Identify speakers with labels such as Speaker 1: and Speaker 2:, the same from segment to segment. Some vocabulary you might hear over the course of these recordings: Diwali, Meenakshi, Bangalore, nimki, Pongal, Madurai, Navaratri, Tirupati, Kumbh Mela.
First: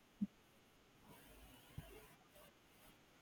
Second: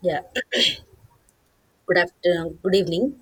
Speaker 1: Yeah, good afternoon, good evening.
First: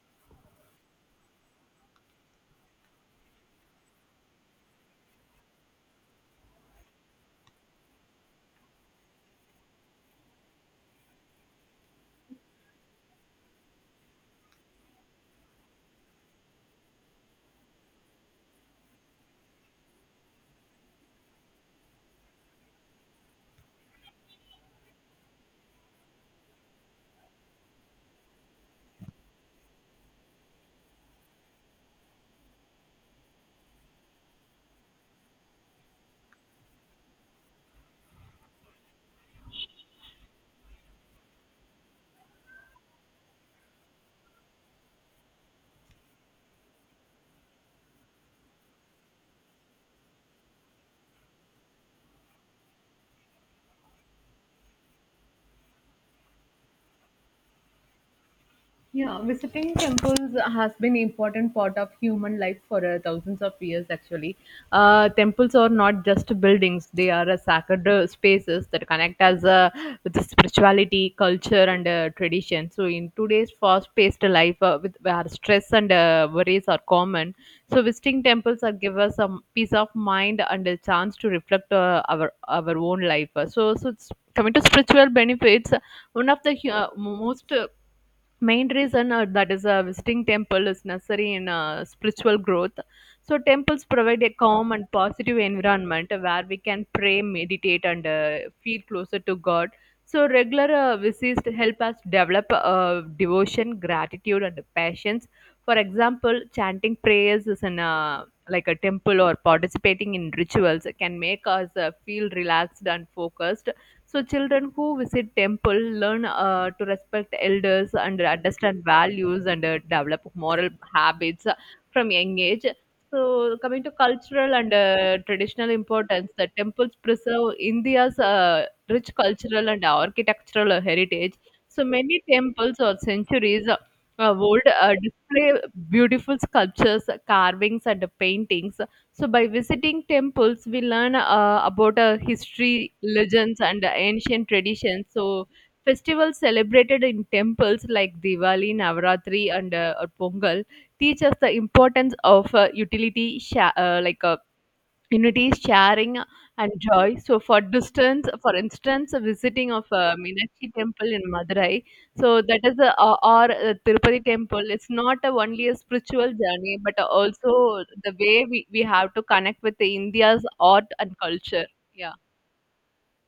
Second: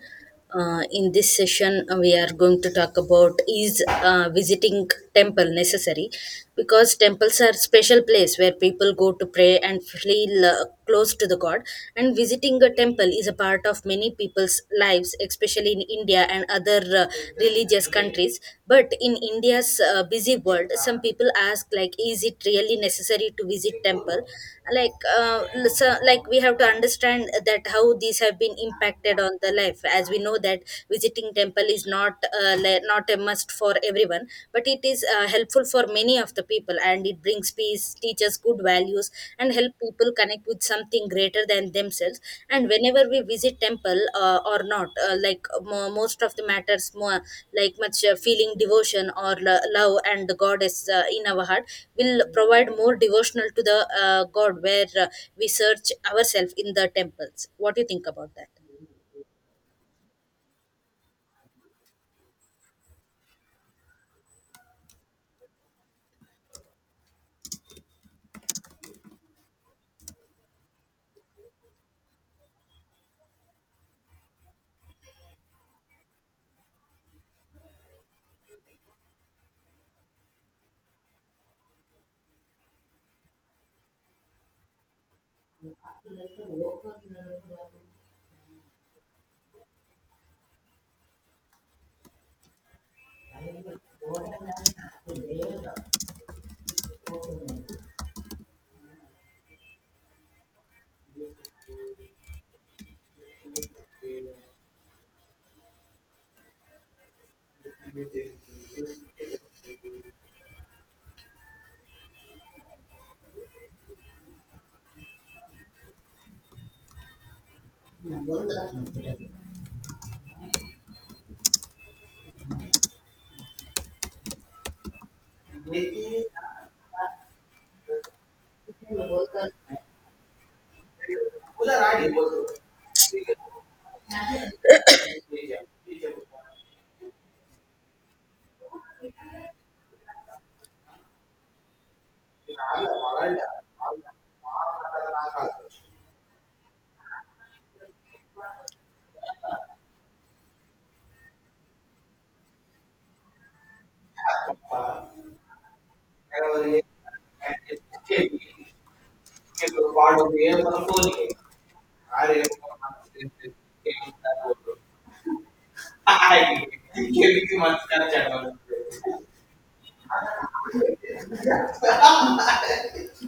Speaker 1: In this session, we are going to talk about is visiting temple necessary? Because temples are special place where people go to pray and feel close to the God. And visiting a temple is a part of many people's lives, especially in India and other religious countries, but in india's busy world some people ask, like, is it really necessary to visit temple like like we have to understand that how these have been impacted on the life. As we know that visiting temple is not not a must for everyone, but it is helpful for many of the people, and it brings peace, teaches good values, and help people connect with something greater than themselves. And whenever we visit temple or not, like most of the matters more, like much, feeling devotion or love and the goddess in our heart will provide more devotional to the god, where we search ourselves in the temples. What do you think about that?
Speaker 2: Yeah, visiting temples has been important part of human life for thousands of years. Actually, temples are not just buildings; they are sacred spaces that connect us with the spirituality, culture, and tradition. So, in today's fast-paced life, with where stress and worries are common, so visiting temples are give us a peace of mind and a chance to reflect our own life. So, coming to spiritual benefits, one of the most main reason that is visiting temple is necessary in spiritual growth. So temples provide a calm and positive environment where we can pray, meditate, and feel closer to god. So regular visits help us develop devotion, gratitude, and patience. For example, chanting prayers is in like a temple, or participating in rituals can make us feel relaxed and focused. So children who visit temple learn to respect elders and understand values and develop moral habits from young age. So, coming to cultural and traditional importance, the temples preserve India's rich cultural and architectural heritage. So many temples or centuries old display beautiful sculptures, carvings, and paintings. So, by visiting temples, we learn about
Speaker 1: बनाने
Speaker 2: history,
Speaker 1: वाले ये
Speaker 2: legends, and
Speaker 1: बनाने
Speaker 2: ancient
Speaker 1: बाहर का
Speaker 2: traditions.
Speaker 1: तो ना
Speaker 2: So,
Speaker 1: करो.
Speaker 2: festivals celebrated in temples like Diwali, Navaratri, and or Pongal teach us the importance of utility, sha- like
Speaker 1: ah,
Speaker 2: Unity, sharing,
Speaker 1: क्या वो
Speaker 2: and
Speaker 1: ये
Speaker 2: joy. So,
Speaker 1: ऐसे चेंज,
Speaker 2: for instance, a
Speaker 1: किस
Speaker 2: visiting of
Speaker 1: बारे में ये
Speaker 2: Meenakshi
Speaker 1: मत
Speaker 2: temple in
Speaker 1: कोई.
Speaker 2: Madurai,
Speaker 1: are
Speaker 2: so that is a, or
Speaker 1: मत
Speaker 2: Tirupati temple.
Speaker 1: करो.
Speaker 2: It's not a, only a spiritual
Speaker 1: हाँ
Speaker 2: journey, but
Speaker 1: ये, क्योंकि मत
Speaker 2: also the way we have
Speaker 1: करना.
Speaker 2: to connect with the India's art and culture. Yeah.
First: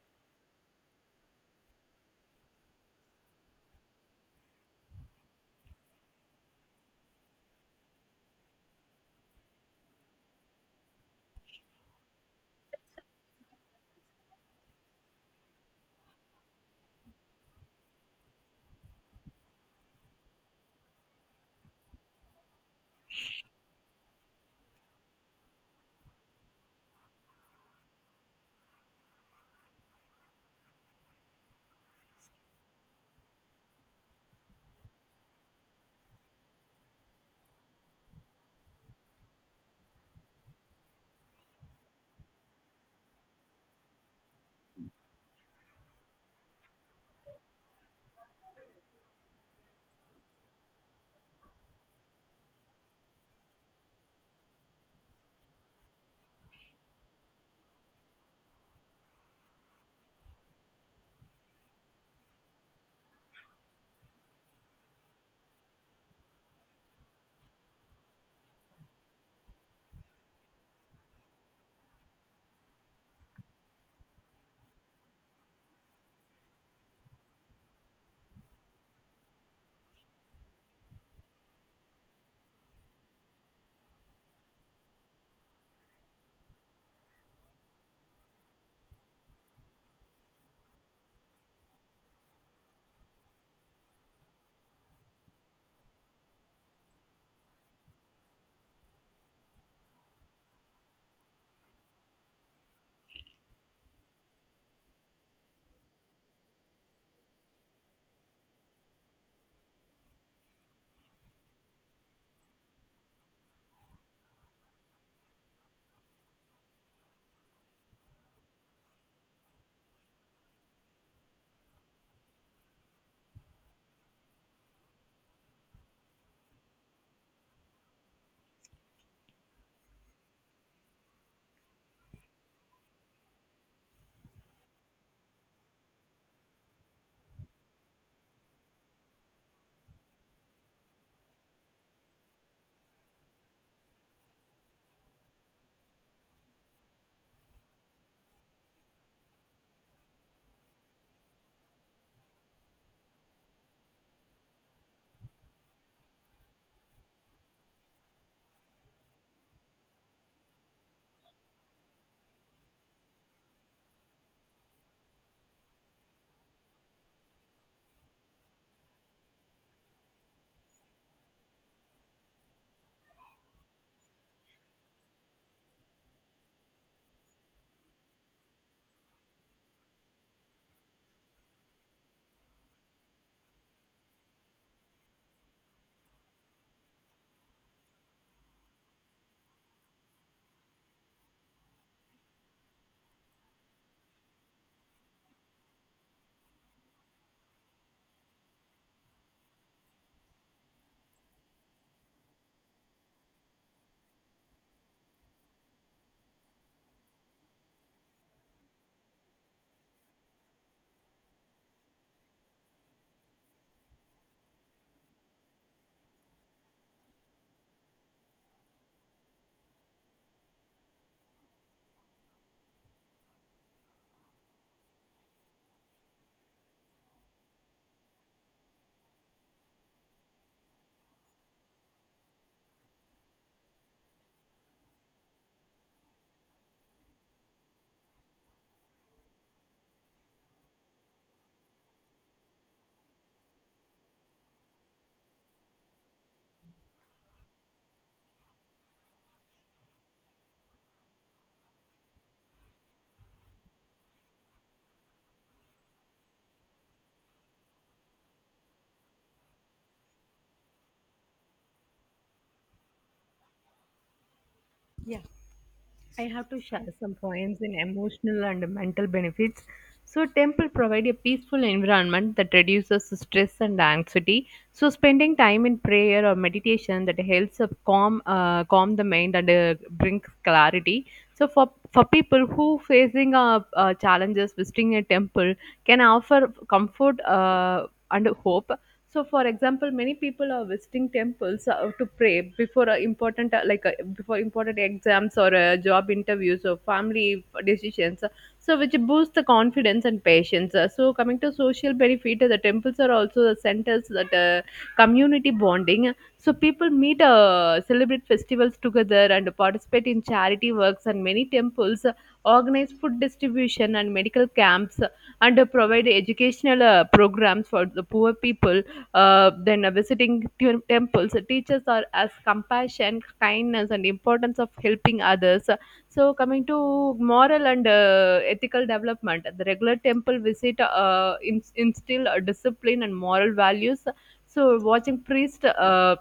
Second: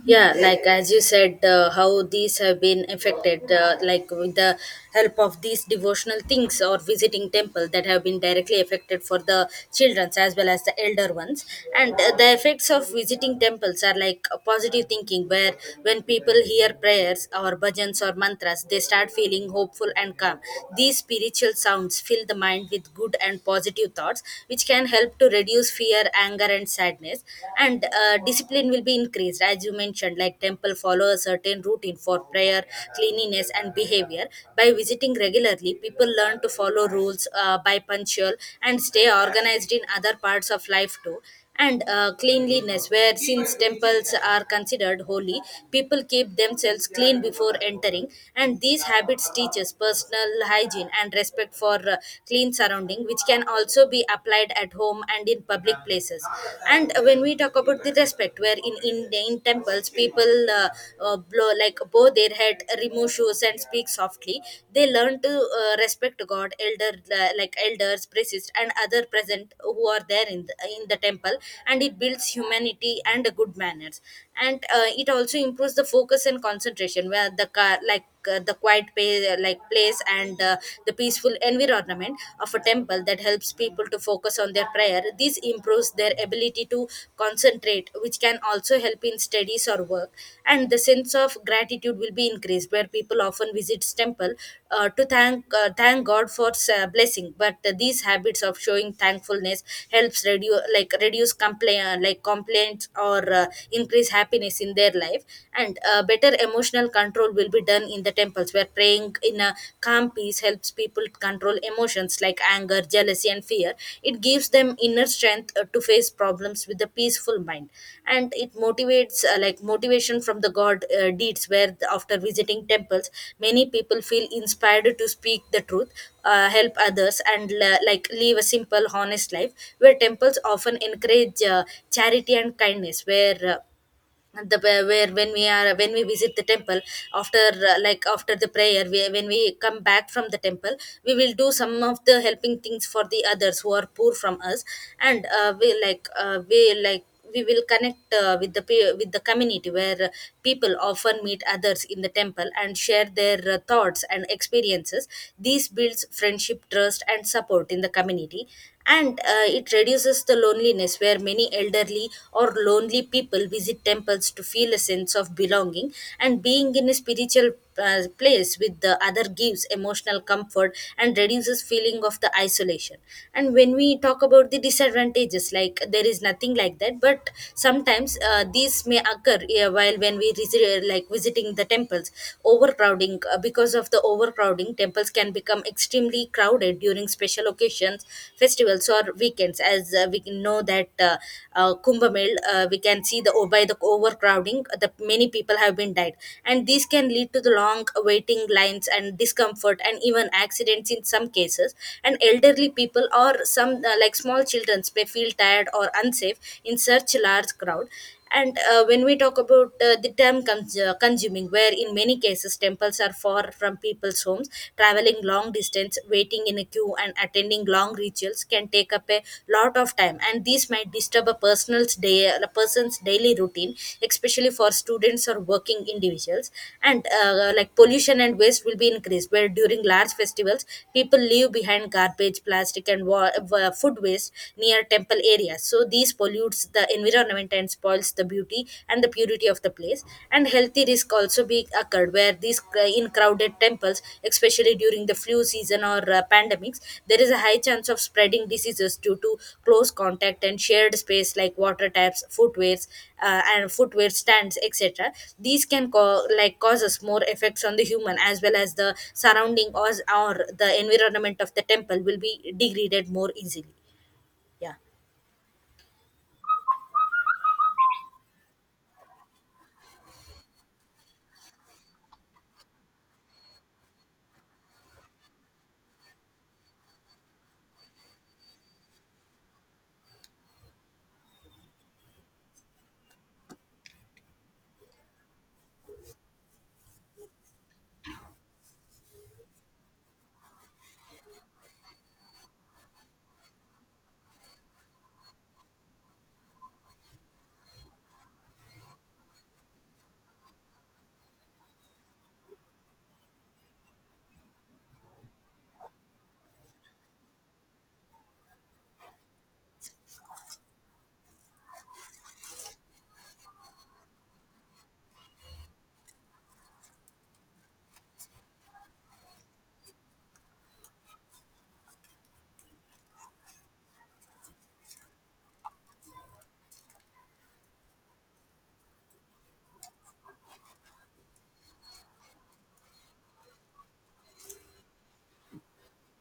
Speaker 1: Yeah, like as you said, how these have been affected, like, with the help of these devotional things or visiting temple, that have been directly affected for the children as well as the elder ones. And the effects of visiting temples are like a positive thinking, where when people hear prayers or bhajans or mantras, they start feeling hopeful and calm. These spiritual sounds fill the mind with good and positive thoughts which can help to reduce fear, anger, and sadness. And discipline will be increased. As you mentioned, like, temple follow a certain routine for prayer, cleanliness, and behavior. By visiting regularly, people learn to follow rules, by punctual, and stay organized in other parts of life too. And cleanliness, where since temples are considered holy, people keep themselves clean before entering, and these habits teach us personal hygiene and respect for clean surrounding, which can also be applied at home and in public places. And when we talk about the respect, where in temples, people blow, like, bow their head, remove shoes, and speak softly. They learn to respect god, elder, like, elders, priests, and other present who are there in the temple, and it builds humanity and good manners. And it also improves the focus and concentration, where the car, like, the quiet like place, and the peaceful environment of a temple that helps people to focus on their prayer. This improves their ability to concentrate, which can also help in studies or work. And the sense of gratitude will be increased, where people often visits temple to thank god for blessing. But these habits of showing thankfulness helps reduce complaints, or increase happiness in their life. And better emotional control will be done in the temples, where praying in a calm peace helps people to control emotions like anger, jealousy, and fear. It gives them inner strength to face problems with a peaceful mind. And it motivates, like, motivation from the god deeds, where after visiting temples, many people feel inspired to speak the truth, help others, and like, live a simple honest life, where temples often encourage charity and kindness. Where, the where, when we are when we visit the temple, after, like, after the prayer, when we come back from the temple, we will do some of the helping things for the others who are poor from us. And we will connect, with with the community, where people often meet others in the temple and share their thoughts and experiences. This builds friendship, trust, and support in the community. And it reduces the loneliness, where many elderly or lonely people visit temples to feel a sense of belonging, and being in a spiritual place with the other gives emotional comfort and reduces feeling of the isolation. And when we talk about the disadvantages, like, there is nothing like that, but sometimes these may occur while when we visit, like, visiting the temples. Overcrowding, because of the overcrowding, temples can become extremely crowded during special occasions, festivals, or weekends. As we can know that Kumbh Mel, we can see the by the overcrowding, the many people have been died, and these can lead to the long waiting lines and discomfort and even accidents in some cases. And elderly people or some like small children may feel tired or unsafe in such large crowd. And when we talk about the term consuming, where in many cases temples are far from people's homes, traveling long distance, waiting in a queue, and attending long rituals can take up a lot of time. And these might disturb a person's day, a person's daily routine, especially for students or working individuals. And like pollution and waste will be increased, where during large festivals, people leave behind garbage, plastic, and food waste near temple areas. So these this pollutes the environment and spoils the beauty and the purity of the place. And healthy risk also be occurred, where in crowded temples, especially during the flu season or pandemics, there is a high chance of spreading diseases due to close contact and shared space like water taps, footwears, and footwear stands, etc. These can causes more effects on the human as well as the surrounding, or the environment of the temple will be degraded more easily. Yeah.
Speaker 2: I have to share some points in emotional and mental benefits. So, temple provide a peaceful environment that reduces stress and anxiety. So, spending time in prayer or meditation that helps calm the mind and brings clarity. So, for people who facing challenges, visiting a temple can offer comfort and hope. So, for example, many people are visiting temples to pray before a important before important exams or job interviews or family decisions, so which boosts the confidence and patience. So, coming to social benefit, the temples are also the centers that community bonding. So people meet, celebrate festivals together, and participate in charity works. And many temples organize food distribution and medical camps, and provide educational programs for the poor people. Then visiting temples teaches us as compassion, kindness, and importance of helping others. So, coming to moral and ethical development, the regular temple visit instill discipline and moral values. So watching priest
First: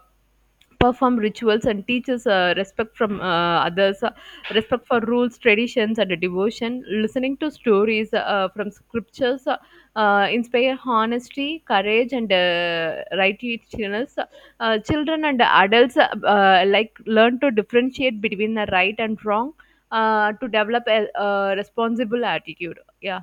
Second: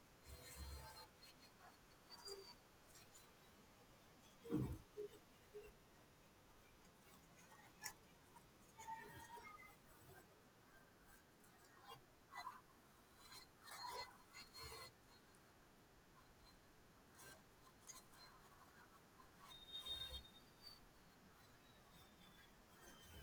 Speaker 2: perform rituals and teaches respect from others, respect for rules, traditions, and devotion. Listening to stories from scriptures inspire honesty, courage, and righteousness. Children and adults like learn to differentiate between the right and wrong, to develop a responsible attitude. Yeah.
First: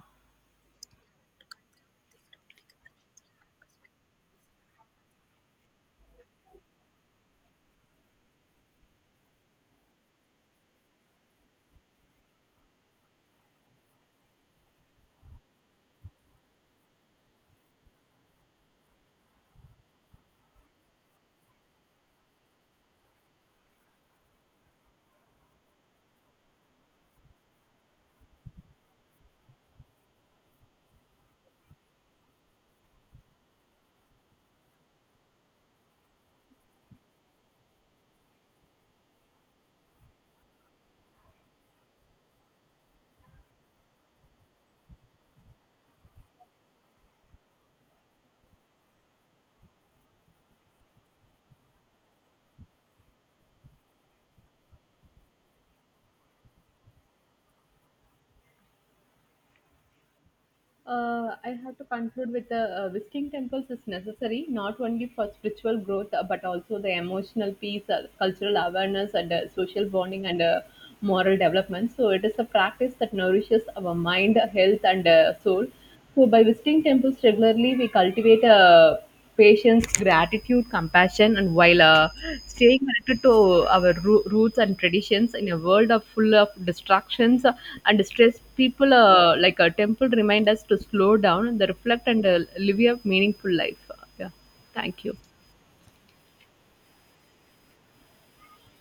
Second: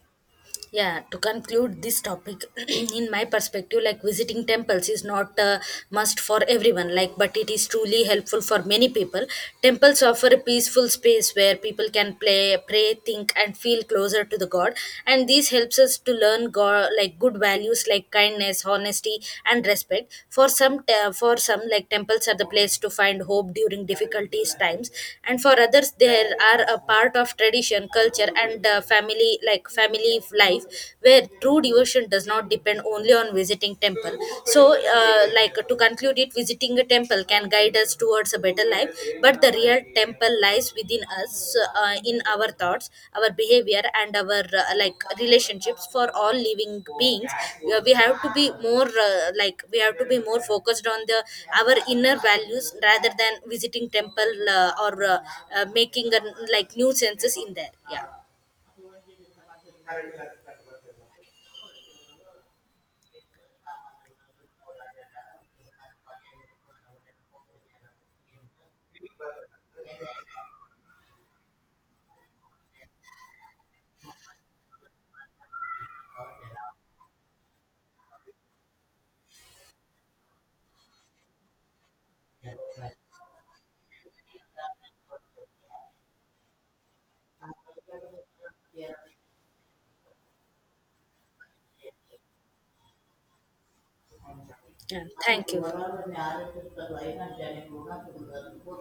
Speaker 1: Yeah, to conclude this topic, in my perspective, like, visiting temples is not a must for everyone, like, but it is truly helpful for many people. Temples offer a peaceful space where people can play, pray, think, and feel closer to the god, and this helps us to learn god, like, good values like kindness, honesty, and respect. For some, for some, like, temples are the place to find hope during difficulties times, and for others there are a part of tradition, culture, and family, like, family life, where true devotion does not depend only on visiting temple. So, like, to conclude it, visiting a temple can guide us towards a better life, but the real temple lies within us, in our thoughts, our behavior, and our, like, relationships for all living beings. We have to be more, like, we have to be more focused on the our inner values rather than visiting temple or making a, like, new senses in there. Yeah.
Speaker 2: I have to conclude with the visiting temples is necessary not only for spiritual growth, but also the emotional peace, cultural awareness, and social bonding and moral development. So it is a practice that nourishes our mind, health, and soul. So by visiting temples regularly, we cultivate patience, gratitude, compassion, and while staying connected to our roots and traditions. In a world of full of distractions and stress, people, like a temple, remind us to slow down and reflect and live a meaningful life. Yeah.
Speaker 1: Yeah,
Speaker 2: Thank you.
Speaker 1: thank you.